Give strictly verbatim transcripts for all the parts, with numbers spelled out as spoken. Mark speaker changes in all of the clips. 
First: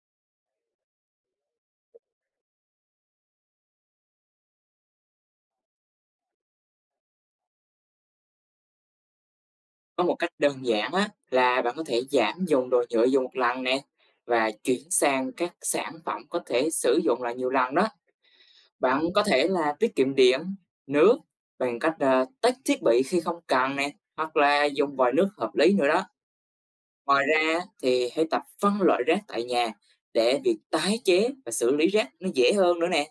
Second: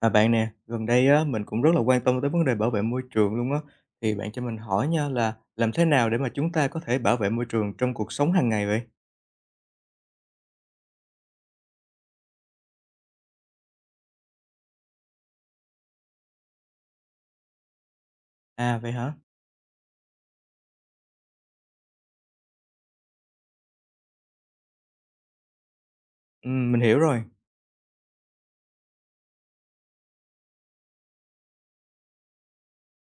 Speaker 1: À bạn nè, gần đây á, mình cũng rất là quan tâm tới vấn đề bảo vệ môi trường luôn á. Thì bạn cho mình hỏi nha là làm thế nào để mà chúng ta có thể bảo vệ môi trường trong cuộc sống hàng ngày vậy?
Speaker 2: Có một cách đơn giản á, là bạn có thể giảm dùng đồ nhựa dùng một lần nè và chuyển sang các sản phẩm có thể sử dụng lại nhiều lần đó.
Speaker 1: À vậy
Speaker 2: Bạn
Speaker 1: hả?
Speaker 2: có thể là tiết kiệm điện, nước bằng cách ờ, tách thiết bị khi không cần nè hoặc là dùng vòi nước hợp lý nữa đó.
Speaker 1: Ừ, mình hiểu rồi.
Speaker 2: Ngoài ra thì hãy tập phân loại rác tại nhà để việc tái chế và xử lý rác nó dễ hơn nữa nè.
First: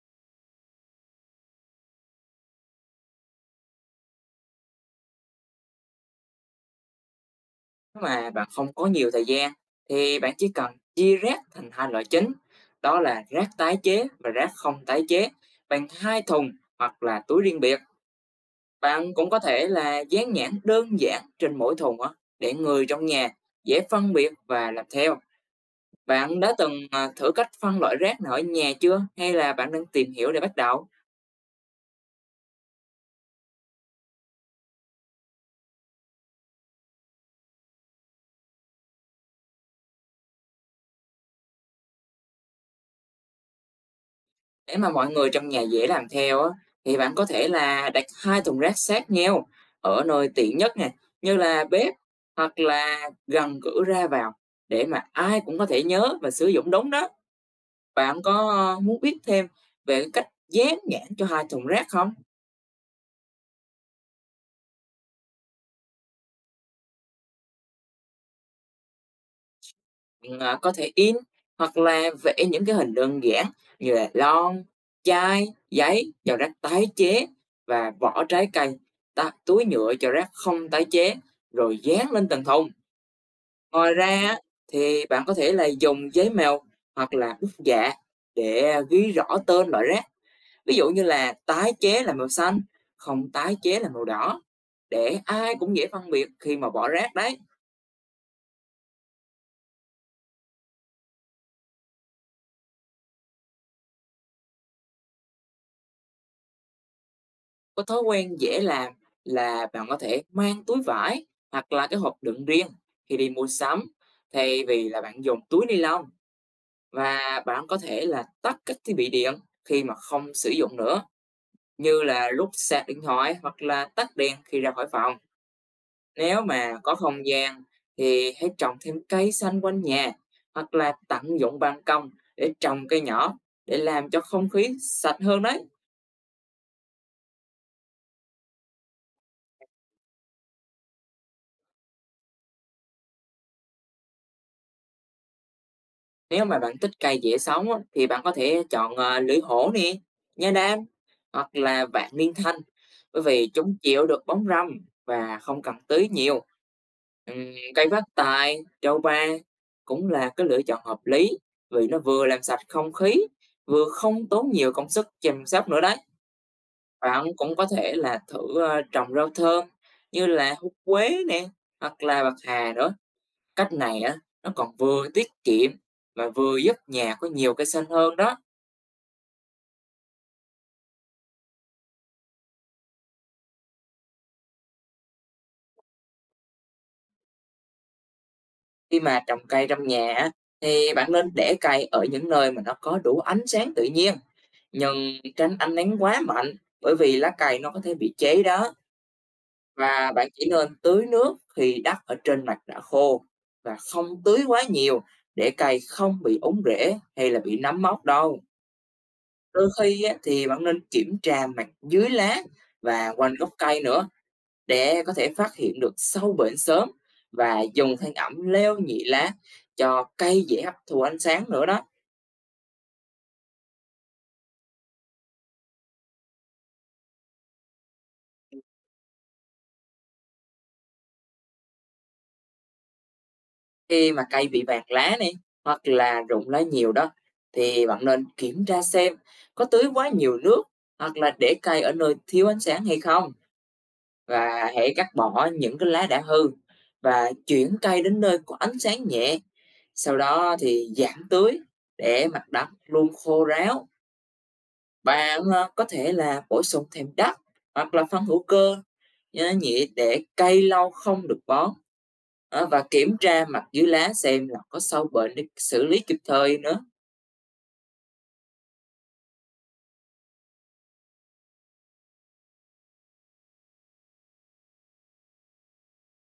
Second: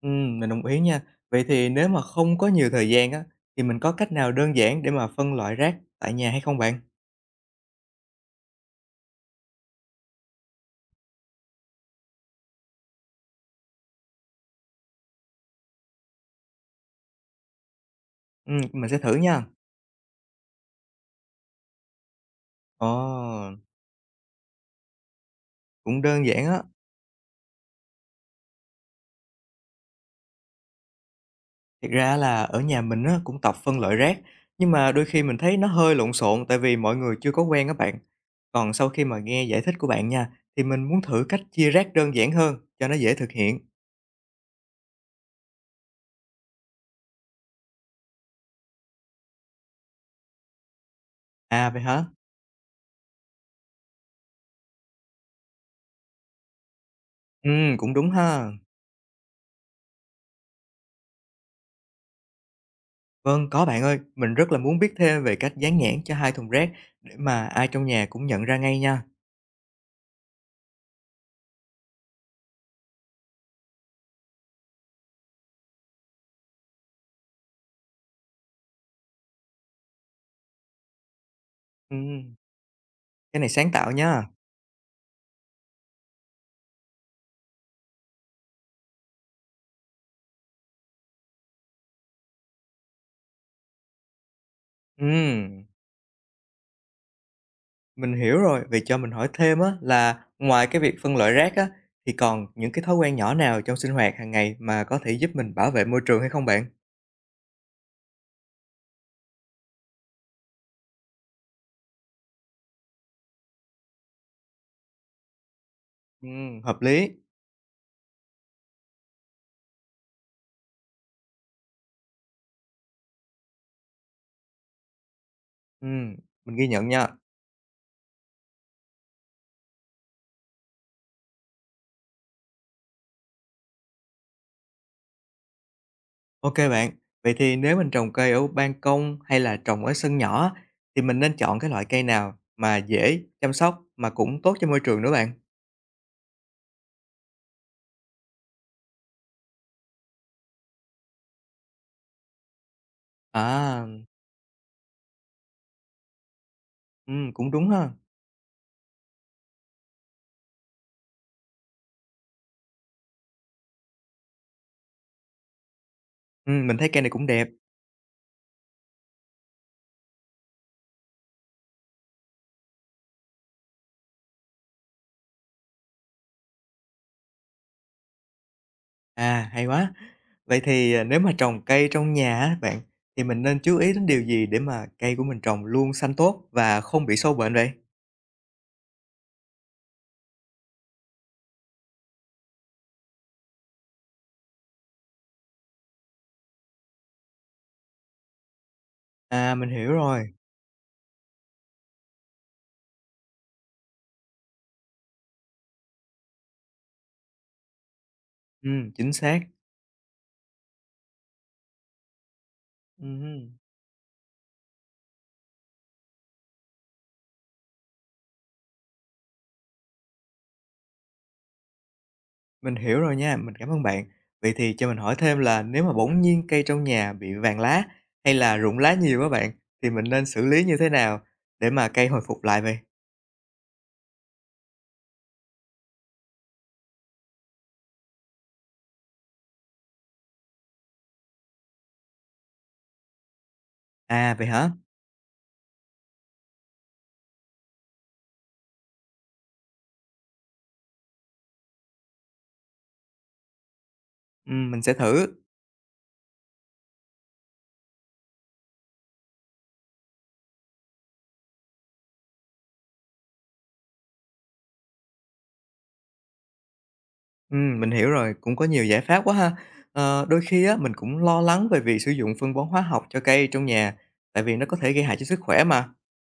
Speaker 1: Ừ, mình đồng ý nha. Vậy thì nếu mà không có nhiều thời gian á, thì mình có cách nào đơn giản để mà phân loại rác tại nhà hay không bạn?
Speaker 2: Nếu mà bạn không có nhiều thời gian thì bạn chỉ cần chia rác thành hai loại chính, đó là rác tái chế và rác không tái chế bằng hai thùng hoặc là túi riêng biệt.
Speaker 1: Ừ, mình sẽ thử
Speaker 2: Bạn cũng có
Speaker 1: nha.
Speaker 2: thể là dán nhãn đơn giản trên mỗi thùng á, để
Speaker 1: Ồ,
Speaker 2: người trong nhà dễ phân biệt và làm theo.
Speaker 1: cũng đơn
Speaker 2: Bạn
Speaker 1: giản
Speaker 2: đã
Speaker 1: á.
Speaker 2: từng à, thử cách phân loại rác nào ở nhà chưa hay là bạn đang tìm hiểu để bắt đầu?
Speaker 1: Thiệt ra là ở nhà mình á, cũng tập phân loại rác, nhưng mà đôi khi mình thấy nó hơi lộn xộn tại vì mọi người chưa có quen các bạn. Còn sau khi mà nghe giải thích của bạn nha, thì mình muốn thử cách chia rác đơn giản hơn cho nó dễ thực hiện.
Speaker 2: Để mà mọi người trong nhà dễ làm theo á, thì bạn có thể là đặt hai thùng rác sát nhau ở nơi tiện nhất nè, như là
Speaker 1: À vậy
Speaker 2: bếp
Speaker 1: hả?
Speaker 2: hoặc là gần cửa ra vào để mà ai cũng có thể nhớ và sử dụng đúng đó.
Speaker 1: Ừ, cũng đúng
Speaker 2: Bạn có
Speaker 1: ha.
Speaker 2: ờ, muốn biết thêm về cái cách dán nhãn cho hai thùng rác không?
Speaker 1: Vâng, có bạn ơi, mình rất là muốn biết thêm về cách dán nhãn cho hai thùng rác để mà ai trong nhà cũng nhận ra ngay nha.
Speaker 2: Ừ, à, có thể in hoặc là vẽ những cái hình đơn giản như là lon, chai, giấy cho rác tái chế và vỏ trái cây, ta- túi nhựa cho rác không tái chế rồi
Speaker 1: Ừ,
Speaker 2: dán lên từng thùng.
Speaker 1: cái này sáng tạo
Speaker 2: Ngoài ra
Speaker 1: nha.
Speaker 2: á, thì bạn có thể là dùng giấy mèo hoặc là bút dạ để à, ghi rõ tên loại rác. Ví dụ như là tái chế là màu xanh, không tái chế là màu đỏ
Speaker 1: Ừ.
Speaker 2: để ai cũng dễ phân biệt khi mà bỏ rác đấy.
Speaker 1: Mình hiểu rồi, vậy cho mình hỏi thêm á là ngoài cái việc phân loại rác á, thì còn những cái thói quen nhỏ nào trong sinh hoạt hàng ngày mà có thể giúp mình bảo vệ môi trường hay không bạn?
Speaker 2: Có thói quen dễ làm là bạn có thể mang túi vải hoặc là cái hộp đựng riêng khi đi mua sắm thay vì là bạn dùng túi ni lông,
Speaker 1: Ừm, hợp lý.
Speaker 2: và bạn có thể là tắt các thiết bị điện khi mà không sử dụng nữa, như là lúc sạc điện thoại hoặc là tắt đèn khi ra khỏi phòng.
Speaker 1: Ừm,
Speaker 2: Nếu
Speaker 1: mình ghi
Speaker 2: mà
Speaker 1: nhận
Speaker 2: có
Speaker 1: nha.
Speaker 2: không gian thì hãy trồng thêm cây xanh quanh nhà hoặc là tận dụng ban công để trồng cây nhỏ, để làm cho không khí sạch hơn đấy.
Speaker 1: Ok bạn, vậy thì nếu mình trồng cây ở ban công hay là trồng ở sân nhỏ á, thì mình nên chọn cái loại cây nào mà dễ chăm sóc mà cũng tốt cho môi trường nữa bạn?
Speaker 2: Nếu mà bạn thích cây dễ sống á, thì bạn có thể chọn ờ, lưỡi hổ nè, nha đam hoặc là vạn niên thanh, bởi vì chúng
Speaker 1: À,
Speaker 2: chịu được bóng râm và không cần tưới nhiều.
Speaker 1: ừm,
Speaker 2: Ừm,
Speaker 1: cũng đúng
Speaker 2: Cây
Speaker 1: ha.
Speaker 2: phát tài, trầu ba cũng là cái lựa chọn hợp lý, vì nó vừa làm sạch không khí, vừa không tốn nhiều công sức chăm sóc nữa đấy.
Speaker 1: Ừm, mình thấy cây này
Speaker 2: Bạn
Speaker 1: cũng đẹp.
Speaker 2: cũng có thể là thử, ơ, trồng rau thơm như là húng quế nè, hoặc là bạc hà nữa. Cách này á, nó còn vừa tiết kiệm mà vừa giúp nhà có nhiều cây xanh hơn đó.
Speaker 1: À, hay quá! Vậy thì, à, nếu mà trồng cây trong nhà á bạn, thì mình nên chú ý đến điều gì để mà cây của mình trồng luôn xanh tốt và không bị sâu bệnh vậy?
Speaker 2: Khi mà trồng cây trong nhà á, thì bạn nên để cây ở những nơi mà nó có đủ ánh sáng tự nhiên, nhưng tránh ánh nắng quá mạnh, bởi vì lá cây nó có thể bị cháy đó.
Speaker 1: À, mình hiểu
Speaker 2: Và bạn
Speaker 1: rồi,
Speaker 2: chỉ nên tưới nước khi đất ở trên mặt đã khô, và không tưới quá nhiều để cây không bị úng rễ hay là bị nấm mốc đâu.
Speaker 1: ừm, chính xác,
Speaker 2: Đôi khi á, thì bạn nên kiểm tra mặt dưới lá và quanh
Speaker 1: ừm
Speaker 2: gốc cây nữa để có thể phát hiện được sâu bệnh sớm, và dùng than ẩm leo nhị lá cho cây dễ hấp thụ ánh sáng nữa đó.
Speaker 1: mình hiểu rồi nha, mình cảm ơn bạn. Vậy thì cho mình hỏi thêm là nếu mà bỗng nhiên cây trong nhà bị vàng lá hay là rụng lá nhiều á bạn, thì mình nên xử lý như thế nào để mà cây hồi phục lại vậy?
Speaker 2: Khi mà cây bị vàng lá này hoặc là rụng lá nhiều đó, thì bạn nên kiểm tra xem có tưới quá nhiều nước hoặc là để cây ở nơi thiếu ánh sáng hay không.
Speaker 1: À, vậy hả?
Speaker 2: Và hãy cắt bỏ những cái lá đã hư và chuyển cây đến nơi có ánh sáng nhẹ. Sau đó thì giảm tưới để mặt đất luôn khô ráo.
Speaker 1: Ừm, mình sẽ thử.
Speaker 2: Bạn ờ, có thể là bổ sung thêm đất hoặc là phân hữu cơ ờ, nhẹ để cây lâu không được bón. Ờ, và kiểm tra mặt dưới lá xem là có sâu bệnh để xử lý kịp thời nữa.
Speaker 1: Ừm, mình hiểu rồi, cũng có nhiều giải pháp quá ha. Ờ, đôi khi á, mình cũng lo lắng về việc sử dụng phân bón hóa học cho cây trong nhà, tại vì nó có thể gây hại cho sức khỏe mà.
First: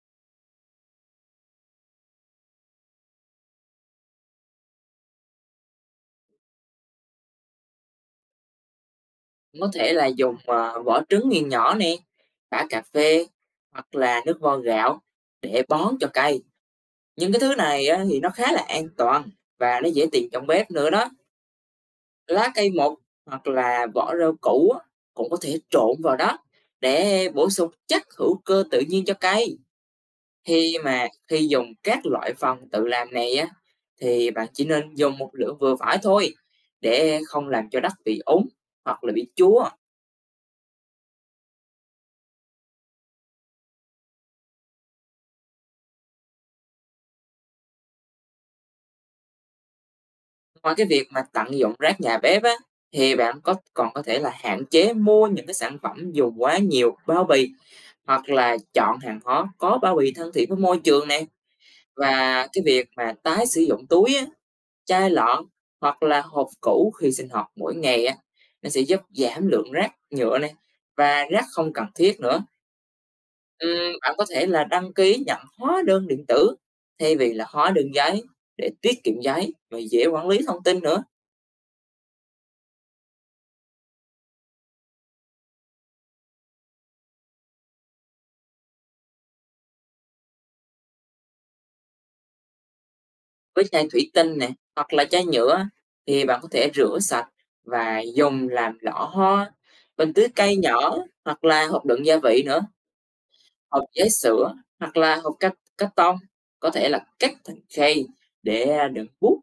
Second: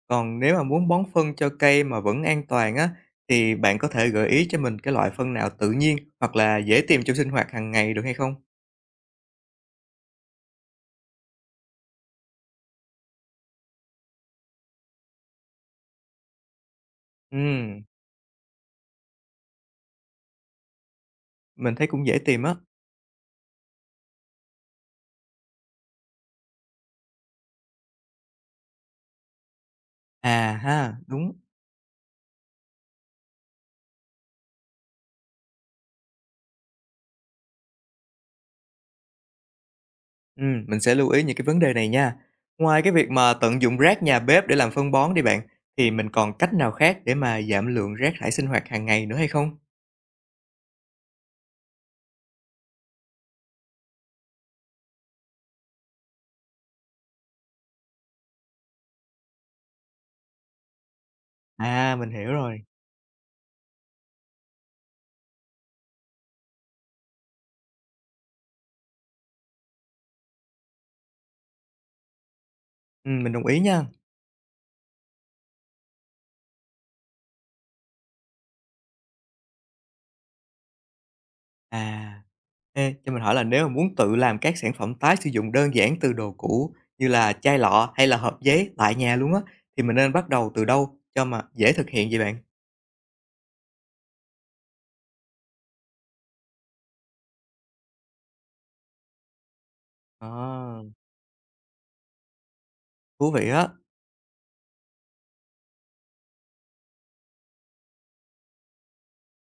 Speaker 1: Còn nếu mà muốn bón phân cho cây mà vẫn an toàn á, thì bạn có thể gợi ý cho mình cái loại phân nào tự nhiên hoặc là dễ tìm trong sinh hoạt hàng ngày được hay không?
Speaker 2: Có thể là dùng ờ, vỏ trứng nghiền nhỏ nè, bã cà phê hoặc là nước vo gạo để bón cho cây. Những cái thứ
Speaker 1: Ừm,
Speaker 2: này á, thì nó khá là an toàn và nó dễ tìm trong bếp nữa đó.
Speaker 1: mình thấy cũng dễ tìm
Speaker 2: Lá
Speaker 1: á.
Speaker 2: cây mục hoặc là vỏ rau củ á, cũng có thể trộn vào đó để bổ sung chất hữu cơ tự nhiên cho cây.
Speaker 1: À
Speaker 2: Khi
Speaker 1: ha,
Speaker 2: mà
Speaker 1: đúng.
Speaker 2: khi dùng các loại phần tự làm này á, thì bạn chỉ nên dùng một lượng vừa phải thôi để không làm cho đất bị úng hoặc là bị chúa.
Speaker 1: Ừm, mình sẽ lưu ý những cái vấn đề này nha. Ngoài cái việc mà tận dụng rác nhà bếp để làm phân bón đi bạn, thì mình còn cách nào khác để mà giảm lượng rác thải sinh hoạt hàng ngày nữa hay không?
Speaker 2: Ngoài cái việc mà tận dụng rác nhà bếp á, thì bạn có còn có thể là hạn chế mua những cái sản phẩm dùng quá nhiều bao bì, hoặc là chọn hàng hóa có bao bì thân thiện với môi trường này.
Speaker 1: À, mình hiểu
Speaker 2: Và cái
Speaker 1: rồi.
Speaker 2: việc mà tái sử dụng túi á, chai lọ hoặc là hộp cũ khi sinh hoạt mỗi ngày á, nó sẽ giúp giảm lượng rác nhựa này và rác không cần thiết nữa.
Speaker 1: Ừm, mình đồng ý nha.
Speaker 2: Ừm, bạn có thể là đăng ký nhận hóa đơn điện tử thay vì là hóa đơn giấy, để tiết kiệm giấy và dễ quản lý thông tin nữa.
Speaker 1: À, ê, cho mình hỏi là nếu mà muốn tự làm các sản phẩm tái sử dụng đơn giản từ đồ cũ như là chai lọ hay là hộp giấy tại nhà luôn á, thì mình nên bắt đầu từ đâu cho mà dễ thực hiện vậy bạn?
Speaker 2: Với chai thủy tinh nè, hoặc là chai nhựa, thì bạn có thể rửa sạch và dùng làm lọ hoa, bình tưới cây
Speaker 1: À,
Speaker 2: nhỏ hoặc là hộp đựng gia vị nữa.
Speaker 1: thú vị á.
Speaker 2: Hộp giấy sữa hoặc là hộp cắt cắt tông, có thể là cắt thành khay để đựng bút,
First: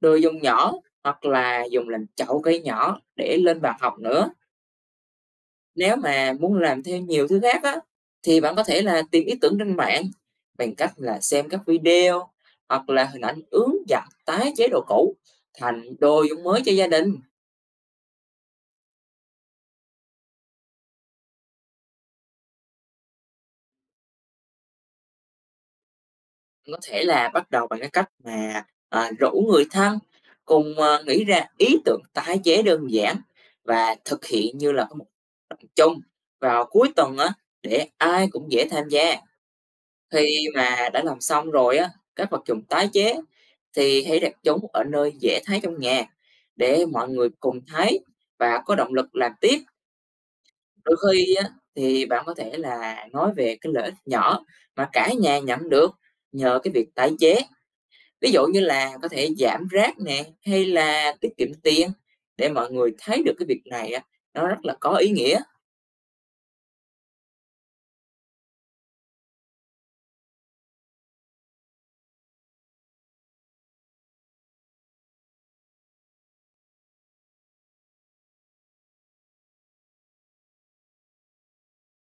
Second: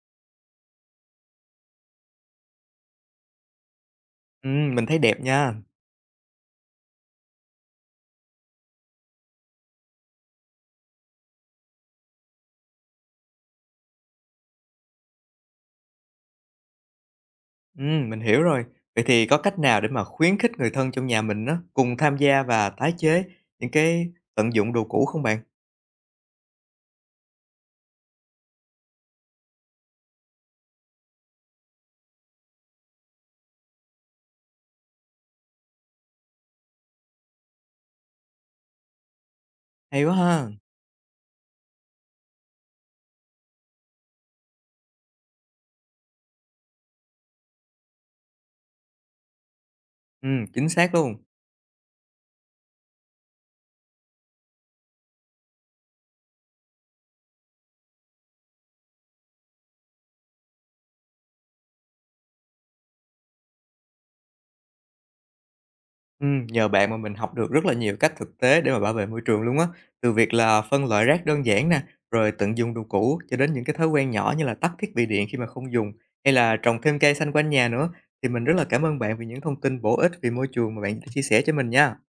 Speaker 2: đồ dùng nhỏ, hoặc là dùng làm chậu cây nhỏ để lên bàn học nữa.
Speaker 1: Ừm, mình thấy đẹp nha.
Speaker 2: Nếu mà muốn làm theo nhiều thứ khác á, thì bạn có thể là tìm ý tưởng trên mạng bằng cách là xem các video hoặc là hình ảnh ướn giặt tái chế đồ cũ thành đồ dùng mới cho gia đình.
Speaker 1: Ừm, mình hiểu rồi. Vậy thì có cách nào để mà khuyến khích người thân trong nhà mình á, cùng tham gia và tái chế những cái tận dụng đồ cũ không bạn?
Speaker 2: Có thể là bắt đầu bằng cái cách mà à, rủ người thân cùng à, nghĩ ra ý tưởng tái chế đơn giản và thực hiện, như là có một phần chung vào cuối tuần á, để ai cũng dễ tham gia.
Speaker 1: Hay quá
Speaker 2: Khi
Speaker 1: ha!
Speaker 2: mà đã làm xong rồi á, các vật dụng tái chế thì hãy đặt chúng ở nơi dễ thấy trong nhà để mọi người cùng thấy và có động lực làm tiếp.
Speaker 1: Ừm, chính xác
Speaker 2: Đôi
Speaker 1: luôn.
Speaker 2: khi á, thì bạn có thể là nói về cái lợi ích nhỏ mà cả nhà nhận được nhờ cái việc tái chế. Ví dụ như là có thể giảm rác nè hay là tiết kiệm tiền, để mọi người thấy được cái việc này á, nó rất là có ý nghĩa.
Speaker 1: Ừm, nhờ bạn mà mình học được rất là nhiều cách thực tế để mà bảo vệ môi trường luôn á. Từ việc là phân loại rác đơn giản nè, rồi tận dụng đồ cũ cho đến những cái thói quen nhỏ như là tắt thiết bị điện khi mà không dùng, hay là trồng thêm cây xanh quanh nhà nữa. Thì mình rất là cảm ơn bạn vì những thông tin bổ ích về môi trường mà bạn đã chia sẻ cho mình nha.